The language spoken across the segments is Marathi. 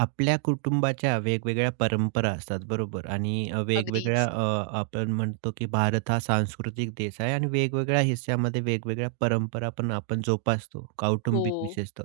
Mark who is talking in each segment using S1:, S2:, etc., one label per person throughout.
S1: आपल्या कुटुंबाच्या वेगवेगळ्या परंपरा असतात बरोबर आणि वेगवेगळ्या
S2: अगदीच.
S1: आपण म्हणतो की भारत हा सांस्कृतिक देश आहे आणि वेगवेगळ्या हिस्स्यामध्ये वेगवेगळ्या परंपरा पण आपण जोपासतो
S2: हो.
S1: कौटुंबिक विशेषतः.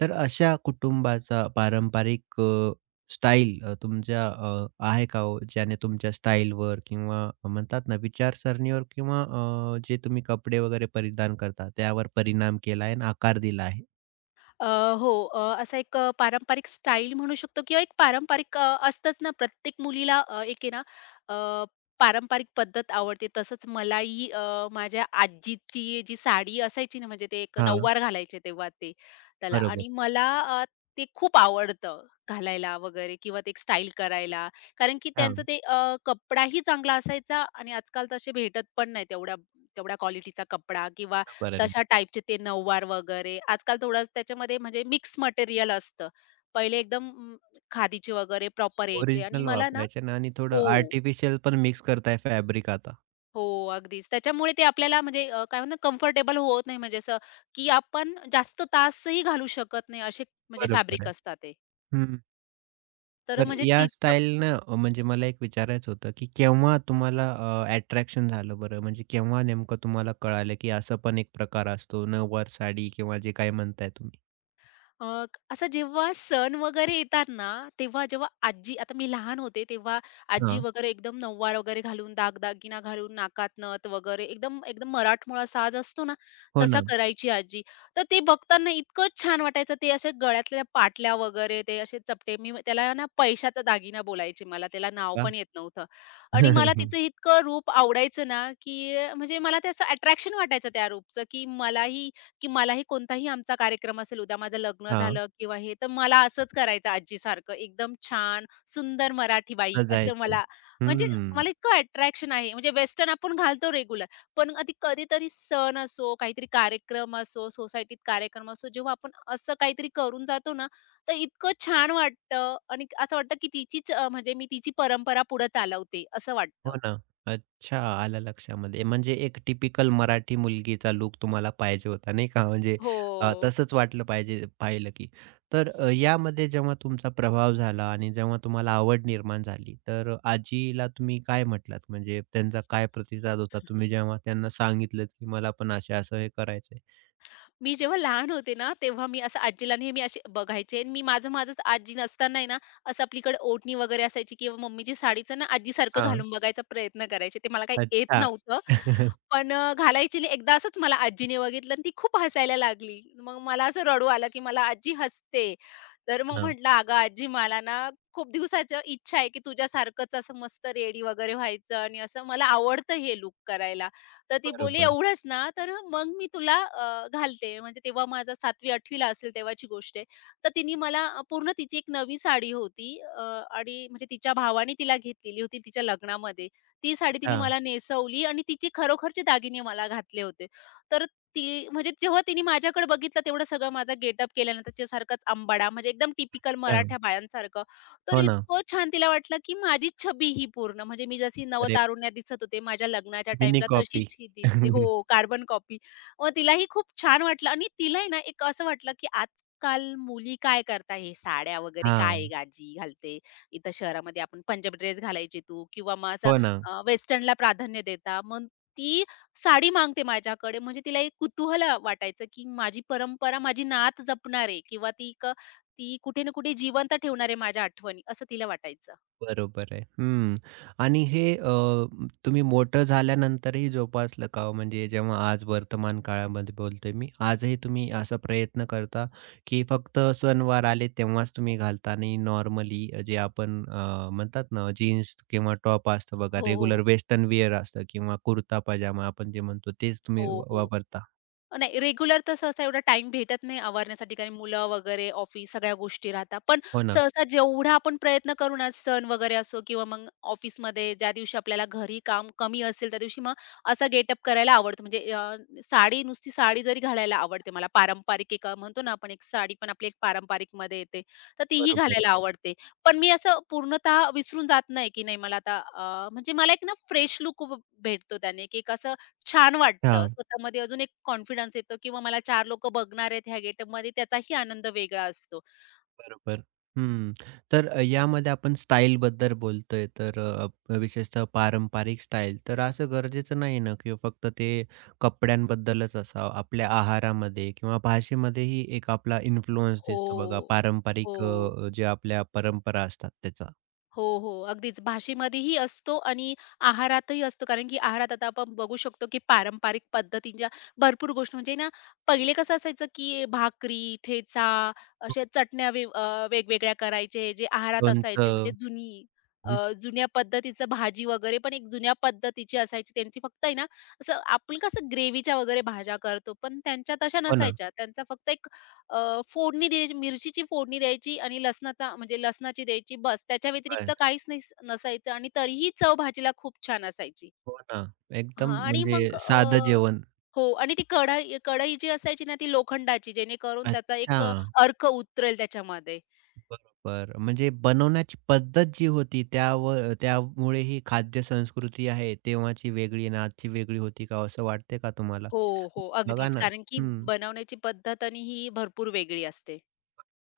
S1: तर अशा कुटुंबाचा पारंपरिक स्टाईल तुमच्या आहे का हो ज्याने तुमच्या स्टाईलवर किंवा म्हणतात ना विचारसरणीवर किंवा जे तुम्ही कपडे वगैरे परिधान करता त्यावर परिणाम केला आहे आणि आकार दिला आहे.
S2: अ, हो. असा एक पारंपरिक स्टाईल म्हणू शकतो किंवा एक पारंपरिक असतंच ना प्रत्येक मुलीला एक आहे ना अ, पारंपरिक पद्धत आवडते. तसंच मलाही माझ्या आजीची जी साडी असायची ना, म्हणजे ते एक
S1: हां.
S2: नऊवार घालायचे तेव्हा ते त्याला
S1: बरोबर.
S2: आणि मला ते खूप आवडतं घालायला वगैरे किंवा ते स्टाईल करायला. कारण की त्यांचं ते कपडाही चांगला असायचा आणि आजकाल तसे भेटत पण नाही तेवढ्या तेवढ्या क्वालिटीचा कपडा किंवा
S1: हां.
S2: तशा टाइपचे ते नऊवार वगैरे. आजकाल थोडं त्याच्यामध्ये म्हणजे मिक्स मटेरिअल असतं. पहिले एकदम खादीचे वगैरे प्रॉपर यायचे आणि
S1: ओरिजिनल
S2: मला ना
S1: वापरायच्या ना आणि थोडं
S2: हो,
S1: आर्टिफिशियल पण मिक्स करताय फॅब्रिक आता.
S2: हो, अगदीच. त्याच्यामुळे ते आपल्याला म्हणजे काय म्हणतात कम्फर्टेबल होत नाही म्हणजे असं, की आपण जास्त तासही घालू शकत नाही असे म्हणजे
S1: बरोबर
S2: फॅब्रिक
S1: आहे.
S2: असतात ते.
S1: हं.
S2: तर
S1: तर
S2: म्हणजे
S1: या
S2: तिचं
S1: स्टाईलनं म्हणजे मला एक विचारायचं होतं, की केव्हा तुम्हाला अट्रॅक्शन झालं बरं? म्हणजे केव्हा नेमकं तुम्हाला कळालं, की असं पण एक प्रकार असतो नऊवार साडी किंवा जे काही म्हणताय तुम्ही?
S2: अ, असं जेव्हा सण वगैरे येतात ना, तेव्हा जेव्हा आजी आता मी लहान होते तेव्हा आजी
S1: हां.
S2: वगैरे एकदम नऊवार वगैरे घालून, दागदागिना घालून, नाकात नथ वगैरे एकदम एकदम मराठमोळा साज असतो ना,
S1: हो
S2: तसा
S1: ना.
S2: करायची आजी. तर ते बघताना इतकं छान वाटायचं. ते असे गळ्यातल्या पाटल्या वगैरे ते असे चपटे मी त्याला ना पैशाचा दागिना बोलायचे मला. त्याला नाव
S1: वाह!
S2: पण येत नव्हतं आणि मला तिचं इतकं रूप आवडायचं ना, की म्हणजे मला त्याचं अट्रॅक्शन वाटायचं त्या रूपचं, की मलाही कोणताही आमचा कार्यक्रम असेल, उद्या माझं लग्न
S1: हां.
S2: झालं किंवा हे, तर मला असंच करायचं आजीसारखं. एकदम छान, सुंदर मराठी बाई असं
S1: सजायचं.
S2: मला म्हणजे
S1: हं.
S2: मला इतकं अट्रॅक्शन आहे. म्हणजे वेस्टर्न आपण घालतो रेग्युलर, पण कधी कधीतरी सण असो, काहीतरी कार्यक्रम असो, सोसायटीत कार्यक्रम असो, जेव्हा आपण असं काहीतरी करून जातो ना, तर इतकं छान वाटतं आणि असं वाटतं की तिचीच म्हणजे मी तिची परंपरा पुढे चालवते असं
S1: हो
S2: वाटतं.
S1: ना. अच्छा, आलं लक्षामध्ये. म्हणजे एक टिपिकल मराठी मुलगीचा लूक तुम्हाला पाहिजे होता, नाही का? म्हणजे
S2: हो.
S1: तसंच वाटलं पाहिजे पाहिलं की. तर यामध्ये जेव्हा तुमचा प्रभाव झाला आणि जेव्हा तुम्हाला आवड निर्माण झाली, तर आजीला तुम्ही काय म्हटलात? म्हणजे त्यांचा काय प्रतिसाद होता? तुम्ही जेव्हा त्यांना सांगितलंत, की मला पण असं-असं हे करायचंय?
S2: मी जेव्हा लहान होते ना, तेव्हा मी असं आजीला नेहमी असे बघायचे आणि मी माझं-माझंच आजी नसताना आहे ना, असं आपलीकडे ओढणी वगैरे असायची किंवा मम्मीची साडीचं ना आजीसारखं
S1: हां.
S2: घालून बघायचा प्रयत्न करायचे. ते मला काही येत
S1: अच्छा.
S2: नव्हतं. पण घालायची आणि एकदा असंच मला आजीने बघितलं आणि ती खूप हसायला लागली. मग मला असं रडू आलं, की मला आजी हसते. तर मग
S1: हां.
S2: म्हटलं, "अगं आजी, मला ना खूप दिवसाचं इच्छा आहे, की तुझ्यासारखंच असं मस्त रेडी वगैरे व्हायचं आणि असं मला आवडतं हे लूक करायला." तर ती बोलली,
S1: बरोबर.
S2: "एवढंच ना, तर मग मी तुला घालते." म्हणजे तेव्हा माझा 7वी-8वी ला असेल तेव्हाची गोष्ट आहे. तर तिने मला पूर्ण तिची एक नवी साडी होती आणि म्हणजे तिच्या भावाने तिला घेतलेली होती तिच्या लग्नामध्ये. ती साडी तिने
S1: हां,
S2: मला नेसवली आणि तिचे खरोखरचे दागिने मला घातले होते. तर ती म्हणजे जेव्हा तिने माझ्याकडे बघितलं तेवढं सगळं माझा गेटअप केल्यानंतर तिच्यासारखाच अंबाडा म्हणजे एकदम टिपिकल
S1: अच्छा.
S2: मराठ्या बायांसारखं. तर
S1: हो ना.
S2: इतकं छान तिला वाटलं, की माझी छबी ही पूर्ण. म्हणजे मी जशी
S1: अरे,
S2: नवतारुण्या दिसत होते माझ्या लग्नाच्या
S1: मिनी
S2: टाईमला
S1: कॉपी.
S2: तशीच ही दिसते. हो, कार्बन कॉपी. मग तिलाही खूप छान वाटलं आणि तिलाही ना एक असं वाटलं, की आजकाल मुली काय करता हे साड्या वगैरे काय
S1: हां.
S2: गाजी घालते. इथं शहरामध्ये आपण पंजाबी ड्रेस घालायची तू किंवा मग असं
S1: हो ना.
S2: वेस्टर्नला प्राधान्य देता. मग ती साडी मागते माझ्याकडे. म्हणजे तिला एक कुतूहल वाटायचं, की माझी परंपरा, माझी नात जपणार आहे किंवा ती एक ती कुठे ना कुठे जिवंत ठेवणार आहे माझ्या आठवणी, असं तिला वाटायचं.
S1: बरोबर आहे. हं. आणि हे तुम्ही मोठं झाल्यानंतरही जोपासलं का हो? म्हणजे जेव्हा आज वर्तमान काळामध्ये बोलतोय मी, आजही तुम्ही असा प्रयत्न करता, की फक्त सणवार आले तेव्हाच तुम्ही घालता आणि नॉर्मली जे आपण म्हणतात ना जीन्स किंवा टॉप असतं बघा,
S2: हो, हो,
S1: रेग्युलर वेस्टर्न वेअर असतं किंवा कुर्ता पजामा आपण जे म्हणतो तेच
S2: हो,
S1: तुम्ही
S2: हो, हो.
S1: वापरता.
S2: नाही रेग्युलर तर सहसा एवढा टाईम भेटत नाही आवरण्यासाठी कारण मुलं वगैरे, ऑफिस सगळ्या गोष्टी राहतात. पण
S1: हो ना.
S2: सहसा जेवढा आपण प्रयत्न करू ना, सण वगैरे असो किंवा मग ऑफिसमध्ये ज्या दिवशी आपल्याला घरी काम कमी असेल, त्या दिवशी मग असा गेटअप करायला आवडतो. म्हणजे साडी नुसती साडी जरी घालायला आवडते मला पारंपरिक एक म्हणतो ना आपण एक साडी पण आपली एक पारंपरिकमध्ये येते. तर तीही
S1: बरोबर.
S2: घालायला आवडते. पण मी असं पूर्णतः विसरून जात नाही, की नाही मला आता म्हणजे मला एक ना फ्रेश लूक भेटतो त्याने, की एक असं छान वाटतं.
S1: हां.
S2: स्वतःमध्ये अजून एक कॉन्फिडन्स येतो किंवा मला 4 लोकं बघणार आहेत ह्या गेटअपमध्ये त्याचाही आनंद वेगळा असतो.
S1: बरोबर. हं. तर यामध्ये आपण स्टाईलबद्दल बोलतोय, तर विशेषतः पारंपरिक स्टाईल. तर असं गरजेचं नाही ना, की फक्त ते कपड्यांबद्दलच असावं. आपल्या आहारामध्ये किंवा भाषेमध्येही एक आपला इन्फ्लुअन्स दिसतो बघा,
S2: हो.
S1: पारंपरिक
S2: हो.
S1: जे आपल्या परंपरा असतात त्याचा.
S2: हो, हो. अगदीच भाषेमध्येही असतो आणि आहारातही असतो. कारण की आहारात आता आपण बघू शकतो, की पारंपरिक पद्धतींच्या भरपूर गोष्टी म्हणजे ना, पहिले कसं असायचं, की भाकरी, ठेचा अशा चटण्या वेगवेगळ्या करायचे जे आहारात असायचे. म्हणजे
S1: लोणचं.
S2: जुनी अ,
S1: हं.
S2: जुन्या पद्धतीचं भाजी वगैरे पण एक जुन्या पद्धतीची असायची. त्यांची फक्त आहे ना, असं आपण कसं ग्रेव्हीच्या वगैरे भाज्या करतो, पण त्यांच्या तशा
S1: हो ना.
S2: नसायच्या. त्यांचा फक्त एक फोडणी द्यायची, मिरचीची फोडणी द्यायची आणि लसणाचा म्हणजे लसणाची द्यायची बस. त्याच्या व्यतिरिक्त
S1: बस.
S2: काहीच नसायचं आणि तरीही चव भाजीला खूप छान असायची.
S1: हो ना. एकदम
S2: हां आणि
S1: म्हणजे
S2: मग
S1: साधं जेवण.
S2: हो आणि ती कढई जी असायची ना, ती लोखंडाची जेणेकरून त्याचा
S1: अच्छा.
S2: एक अर्क उतरेल त्याच्यामध्ये.
S1: बरोबर. म्हणजे बनवण्याची पद्धत जी होती त्यावर त्यामुळे ही खाद्य संस्कृती आहे तेव्हाची वेगळी आणि आजची वेगळी होती का असं वाटते का तुम्हाला?
S2: हो, हो.
S1: बघा
S2: अगदीच.
S1: ना.
S2: कारण की
S1: हं.
S2: बनवण्याची पद्धत आणि ही भरपूर वेगळी असते.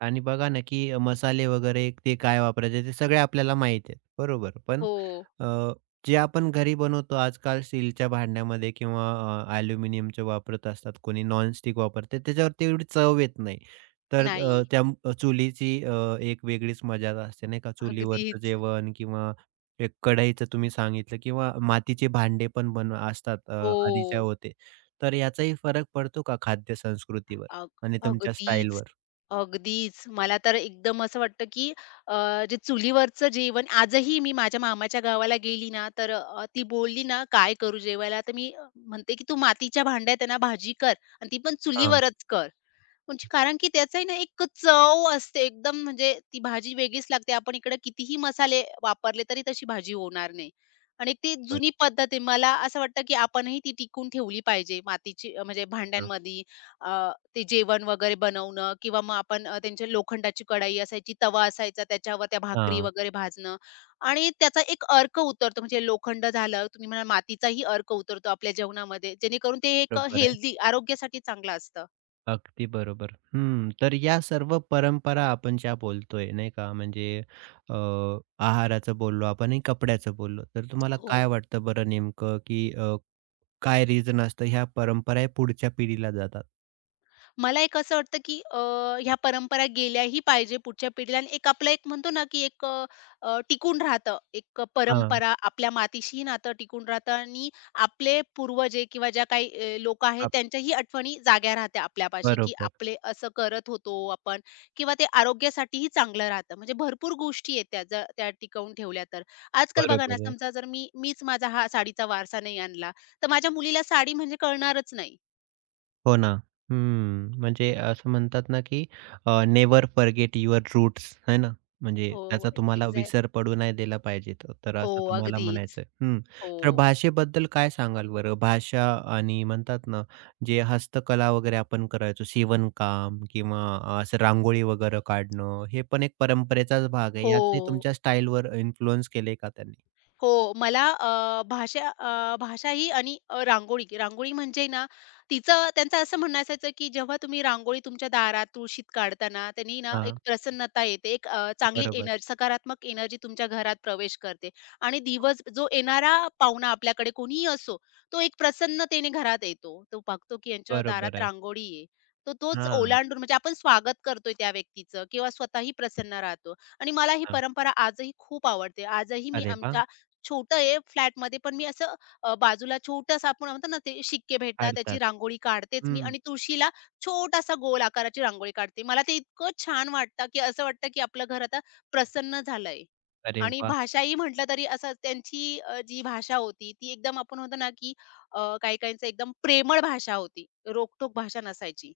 S1: आणि बघा ना, की मसाले वगैरे ते काय वापरायचे ते सगळे आपल्याला माहीत आहेत. बरोबर. पण
S2: हो.
S1: अ, जे आपण घरी बनवतो आजकाल स्टीलच्या भांड्यामध्ये किंवा ॲल्युमिनियमचे वापरत असतात, कोणी नॉनस्टिक वापरते, त्याच्यावरती एवढी चव येत नाही. तर
S2: नाही.
S1: त्या चुलीची एक वेगळीच मजा असते नाही का? चुलीवरचं
S2: अगदीच.
S1: जेवण किंवा एक कढईचं तुम्ही सांगितलं किंवा मातीचे भांडे पण बन असतात आधीच्या
S2: हो.
S1: होते. तर याचाही फरक पडतो का खाद्य संस्कृतीवर
S2: अग
S1: आणि तुमच्या
S2: अगदीच,
S1: स्टाईलवर?
S2: अगदीच. मला तर एकदम असं वाटतं, की अ, जे चुलीवरचं जेवण आजही मी माझ्या मामाच्या गावाला गेली ना, तर ती बोलली ना, "काय करू जेवायला?" तर मी म्हणते, की "तू मातीच्या भांड्यात आहे ना भाजी कर आणि ती पण
S1: हां,
S2: चुलीवरच कर." म्हणजे कारण की त्याचंही ना एक चव असते एकदम म्हणजे ती भाजी वेगळीच लागते. आपण इकडे कितीही मसाले वापरले तरी तशी भाजी होणार नाही. आणि ती
S1: बरं.
S2: जुनी पद्धत आहे. मला असं वाटतं की आपणही ती टिकवून ठेवली पाहिजे. मातीची म्हणजे
S1: हां,
S2: भांड्यांमध्ये ते जेवण वगैरे बनवणं किंवा मग आपण त्यांची लोखंडाची कढाई असायची, तवा असायचा त्याच्यावर त्या भाकरी
S1: हां,
S2: वगैरे भाजणं आणि त्याचा एक अर्क उतरतो. म्हणजे लोखंड झालं, तुम्ही म्हणाल मातीचाही अर्क उतरतो आपल्या जेवणामध्ये. जेणेकरून ते एक
S1: बरोबर आहे.
S2: हेल्दी आरोग्यासाठी चांगलं असतं.
S1: अगदी बरोबर. हं, तर या सर्व परंपरा आपण ज्या बोलतोय नाही का, म्हणजे अ, आहाराचं बोललो आपण आणि कपड्याचं बोललो. तर तुम्हाला
S2: हो.
S1: काय वाटतं बरं नेमकं, की काय रिझन असतं ह्या परंपरा हे पुढच्या पिढीला जातात?
S2: मला एक असं वाटतं, की ह्या परंपरा गेल्याही पाहिजे पुढच्या पिढीला आणि एक आपलं एक म्हणतो ना, की एक अ, अ, टिकून राहतं. एक
S1: हां,
S2: परंपरा आपल्या मातीशीही नातं टिकून राहतं आणि आपले पूर्वज किंवा ज्या काही अ, आहेत
S1: हां.
S2: त्यांच्याही आठवणी जाग्या राहत्या आपल्यापाशी, की
S1: बरोबर,
S2: आपले असं करत होतो आपण किंवा ते आरोग्यासाठीही चांगलं राहतं. म्हणजे भरपूर गोष्टी आहेत त्या टिकवून ठेवल्या तर. आजकाल बघा ना,
S1: बरोबर आहे.
S2: समजा जर मीच माझा हा साडीचा वारसा नाही आणला, तर माझ्या मुलीला साडी म्हणजे कळणारच नाही.
S1: हो ना. हं. म्हणजे असं म्हणतात ना, की नेव्हर फॉरगेट युअर रूट्स है ना. म्हणजे
S2: हो,
S1: त्याचा तुम्हाला
S2: एक्झॅ
S1: विसर पडू नाही दिला पाहिजे. तर तर
S2: हो,
S1: असं तुम्हाला
S2: अगदीच.
S1: म्हणायचंय. हं. तर
S2: हो.
S1: भाषेबद्दल काय सांगाल बरं? भाषा आणि म्हणतात ना, जे हस्तकला वगैरे आपण करायचो शिवणकाम किंवा असं रांगोळी वगैरे काढणं, हे पण एक परंपरेचाच भाग आहे. याचही
S2: हो,
S1: तुमच्या स्टाईलवर इन्फ्लुअन्स केले का त्यांनी?
S2: हो, मला भाषा ही आणि रांगोळी. रांगोळी म्हणजे ना, तिचं त्यांचं असं म्हणणं असायचं, की जेव्हा तुम्ही रांगोळी तुमच्या दारात, तुळशीत काढताना, त्यांनी ना एक
S1: हां.
S2: प्रसन्नता येते, एक चांगली
S1: बरोबर.
S2: एनर्जी, सकारात्मक एनर्जी तुमच्या घरात प्रवेश करते आणि दिवस जो येणारा पाहुणा आपल्याकडे कोणीही असो, तो एक प्रसन्नतेने घरात येतो. तो बघतो, की यांच्या
S1: बरोबर
S2: दारात
S1: आहे.
S2: रांगोळी आहे. तो तोच
S1: हां,
S2: ओलांडून म्हणजे आपण स्वागत करतोय त्या व्यक्तीचं किंवा स्वतःही प्रसन्न राहतो आणि मला ही
S1: हां.
S2: परंपरा आजही खूप आवडते. आजही मी
S1: अरे वाह!
S2: आमच्या छोटं आहे फ्लॅटमध्ये, पण मी असं बाजूला छोटासा आपण म्हणतो ना, ते शिक्के भेटतात, त्याची
S1: काढतात.
S2: रांगोळी काढतेच मी
S1: हं.
S2: आणि तुळशीला छोटासा गोल आकाराची रांगोळी काढते. मला ते इतकं छान वाटतं, की असं वाटतं, की आपलं घर आता प्रसन्न झालंय.
S1: अरे
S2: आणि
S1: वाह!
S2: भाषाही म्हटलं तरी असं त्यांची जी भाषा होती, ती एकदम आपण म्हणतो ना, की काही-काहींचं एकदम प्रेमळ भाषा होती. रोखटोक भाषा नसायची.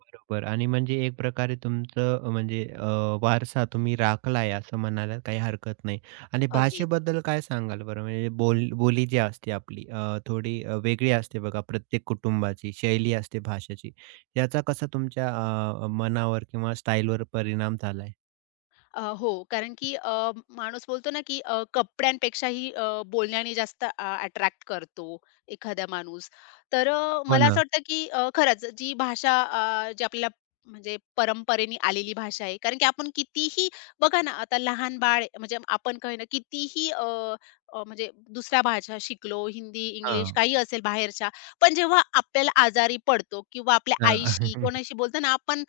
S1: बरोबर आणि म्हणजे एक प्रकारे तुमचं म्हणजे वारसा तुम्ही राखलाय असं म्हणायला काही हरकत नाही. आणि
S2: अगदीच.
S1: भाषेबद्दल काय सांगाल बरं? म्हणजे बोली जी असते आपली थोडी वेगळी असते बघा प्रत्येक कुटुंबाची शैली असते भाषेची. याचा कसा तुमच्या मनावर किंवा स्टाईलवर परिणाम झालाय?
S2: हो, कारण की माणूस बोलतो ना, की कपड्यांपेक्षाही बोलण्याने जास्त अट्रॅक्ट करतो एखादा माणूस. तर
S1: हो
S2: मला असं
S1: ना.
S2: वाटतं, की खरंच जी भाषा जी आपल्याला म्हणजे परंपरेने आलेली भाषा आहे. कारण की आपण कितीही बघा ना, आता लहान बाळ आहे, म्हणजे आपण काय ना कितीही अ, अ, म्हणजे दुसऱ्या भाषा शिकलो, हिंदी, इंग्लिश
S1: हां,
S2: काही असेल बाहेरच्या. पण जेव्हा आपल्याला आजारी पडतो किंवा आपल्या
S1: हां.
S2: आईशी कोणाशी बोलताना आपण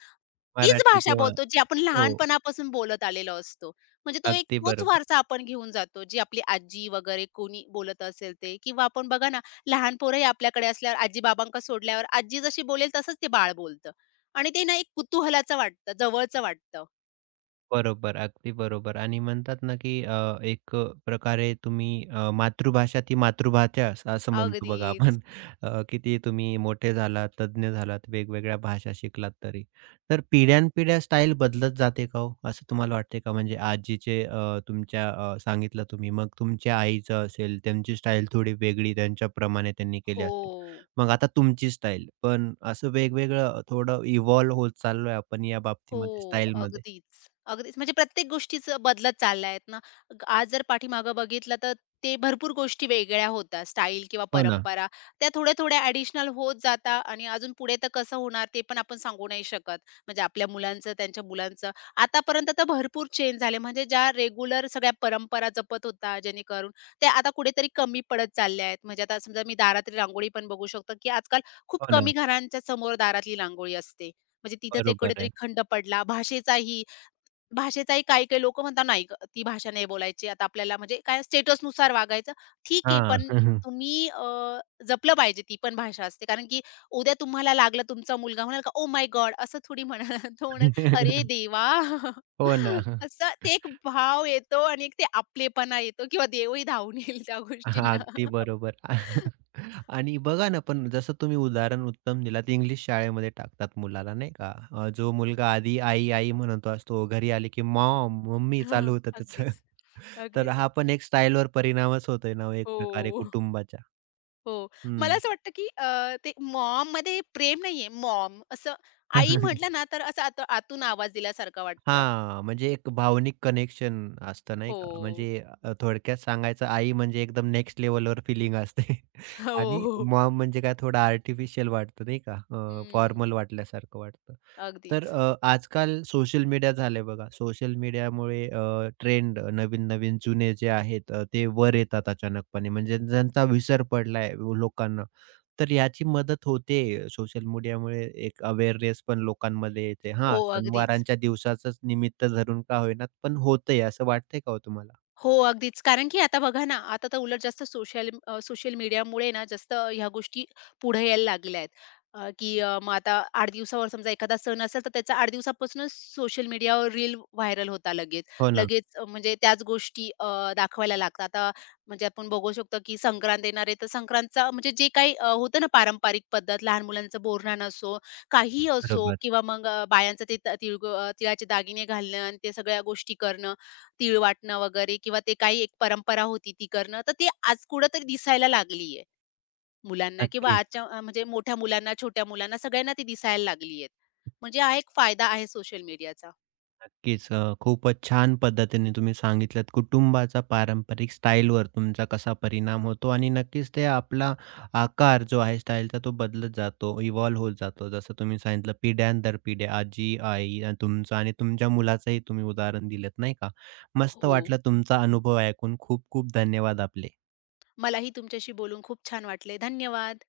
S2: तीच
S1: मराठी
S2: भाषा
S1: किंवा
S2: बोलतो, जी आपण
S1: हो,
S2: लहानपणापासून बोलत आलेलो असतो. म्हणजे तो एक
S1: अगदी
S2: तोच
S1: बरोबर.
S2: वारसा आपण घेऊन जातो, जी आपली आजी वगैरे कोणी बोलत असेल ते किंवा आपण बघा ना, लहान पोरंही आपल्याकडे असल्यावर आजी-बाबांकडे सोडल्यावर आजी जशी बोलेल तसंच ते बाळ बोलतं आणि ते ना एक कुतूहलाचं वाटतं, जवळचं वाटतं.
S1: बरोबर, अगदी बरोबर आणि म्हणतात ना, की एक प्रकारे तुम्ही मातृभाषा ती मातृभाषाच असं म्हणतो बघा
S2: अगदीच.
S1: आपण. किती तुम्ही मोठे झालात, तज्ञ झालात, वेगवेगळ्या भाषा शिकलात तरी. तर पिढ्यानपिढ्या स्टाईल बदलत जाते का हो? असं तुम्हाला वाटते का? म्हणजे आजीचे तुमच्या सांगितलं तुम्ही, मग तुमच्या आईचं असेल, त्यांची स्टाईल थोडी वेगळी त्यांच्याप्रमाणे त्यांनी केली
S2: हो.
S1: असेल. मग आता तुमची स्टाईल. पण असं वेगवेगळं थोडं इव्हॉल्व होत चाललोय आपण या बाबतीमध्ये,
S2: हो,
S1: स्टाईलमध्ये.
S2: अगदीच. अगदीच म्हणजे प्रत्येक गोष्टीच बदलत चालल्या आहेत ना. आज जर पाठीमागं बघितलं तर ते भरपूर गोष्टी वेगळ्या होत्या. स्टाईल किंवा
S1: हो ना.
S2: परंपरा त्या थोड्या-थोड्या ॲडिशनल होत जाता आणि अजून पुढे तर कसं होणार ते पण आपण सांगू नाही शकत. म्हणजे आपल्या मुलांचं, त्यांच्या मुलांचं. आतापर्यंत तर भरपूर चेंज झाले. म्हणजे ज्या रेग्युलर सगळ्या परंपरा जपत होता जेणेकरून ते आता कुठेतरी कमी पडत चालल्या आहेत. म्हणजे आता समजा मी दारातली रांगोळी पण बघू शकतो, की आजकाल खूप
S1: हो
S2: कमी
S1: ना.
S2: घरांच्या समोर दारातली रांगोळी असते. म्हणजे तिथं ते
S1: बरोबर
S2: कुठेतरी
S1: आहे.
S2: खंड पडला. भाषेचाही भाषेचाही काही-काही लोकं म्हणतात, "नाही गं, ती भाषा नाही बोलायची आता आपल्याला." म्हणजे काय स्टेटसनुसार वागायचं. ठीक आहे,
S1: हां.
S2: पण तुम्ही जपलं पाहिजे ती पण भाषा असते. कारण की उद्या तुम्हाला लागलं, तुमचा मुलगा म्हणाल का, "ओह माय गॉड!" असं थोडी म्हणा तो म्हणेल, "अरे देवा!"
S1: हो ना.
S2: असं ते एक भाव येतो आणि एक ते आपलेपणा येतो किंवा देवही धावून येईल त्या
S1: हां,
S2: गोष्टींना.
S1: अगदी बरोबर. आणि बघा ना, पण जसं तुम्ही उदाहरण उत्तम दिलात, इंग्लिश शाळेमध्ये टाकतात मुलाला नाही का? जो मुलगा आधी आई-आई म्हणत असतो, घरी आले की मॉम, मम्मी चालू
S2: हं,
S1: होतं त्याचं.
S2: अगदीच.
S1: तर
S2: अगदीच.
S1: हा पण एक स्टाईलवर परिणामच होतोय ना, हो, एक प्रकारे
S2: हो.
S1: कुटुंबाच्या.
S2: हो. मला
S1: हं.
S2: असं वाटतं, की ते मॉममध्ये प्रेम नाहीये, मॉम असं आई म्हटलं ना, तर असं आत आतून आवाज दिल्यासारखं वाटतं.
S1: हां, म्हणजे एक भावनिक कनेक्शन असतं नाही
S2: हो.
S1: का? म्हणजे थोडक्यात सांगायचं आई म्हणजे एकदम नेक्स्ट लेव्हलवर फीलिंग असते.
S2: हो,
S1: आणि
S2: हो.
S1: मॉम म्हणजे काय थोडं आर्टिफिशियल वाटतं नाही का?
S2: हं.
S1: फॉर्मल वाटल्यासारखं वाटतं. तर
S2: अगदीच.
S1: आजकाल सोशल मीडिया झाले बघा. सोशल मीडियामुळे ट्रेंड नवीन-नवीन जुने जे आहेत ते वर येतात अचानकपणे म्हणजे ज्यांचा विसर पडलाय लोकांना. तर याची मदत होते सोशल मीडियामुळे एक अवेअरनेस पण लोकांमध्ये येते.
S2: हो,
S1: हां,
S2: अगदीच.
S1: सणवारांच्या दिवसाचंच निमित्त धरून का होईना, पण होतंय असं वाटतंय का हो तुम्हाला?
S2: हो, अगदीच. कारण की आता बघा ना, आता तर उलट जास्त सोशल मीडियामुळे ना जास्त ह्या गोष्टी पुढे यायला लागल्या आहेत. मग आता 8 दिवसावर समजा एखादा सण असेल, तर त्याचा 8 दिवसापासूनच सोशल मीडियावर रील व्हायरल होतात लगेच.
S1: हो ना,
S2: लगेच म्हणजे त्याच गोष्टी दाखवायला लागतात. आता म्हणजे आपण बघू शकतो, की संक्रांत येणार आहे, तर संक्रांतचा म्हणजे जे काही होतं ना पारंपरिक पद्धत, लहान मुलांचं बोरन्हाण असो, काहीही असो
S1: बरोबर.
S2: किंवा मग बायांचं ते तिळगुळ तिळाचे दागिने घालणं आणि ते सगळ्या गोष्टी करणं. तीळ वाटणं वगैरे किंवा ते काही एक परंपरा होती ती करणं, तर ती आज कुठेतरी दिसायला लागली आहे मुलांना किंवा
S1: नक्कीच.
S2: आजच्या म्हणजे मोठ्या मुलांना, छोट्या मुलांना सगळ्यांना ती दिसायला लागली आहेत. म्हणजे हा एक फायदा आहे सोशल मीडियाचा.
S1: नक्कीच. खूपच छान पद्धतीने तुम्ही सांगितलत कुटुंबाचा पारंपरिक स्टाईलवर तुमचा कसा परिणाम होतो आणि नक्कीच ते आपला आकार जो आहे स्टाईलचा तो बदलत जातो, इव्हॉल्व होत जातो. जसं तुम्ही सांगितलं पिढ्यानंतर पिढ्या आजी, आई आणि तुमचं आणि तुमच्या मुलाचंही तुम्ही उदाहरण दिलत नाही का? मस्त
S2: हो.
S1: वाटलं तुमचा अनुभव ऐकून. खूप खूप धन्यवाद आपले.
S2: मलाही तुमच्याशी बोलून खूप छान वाटले. धन्यवाद.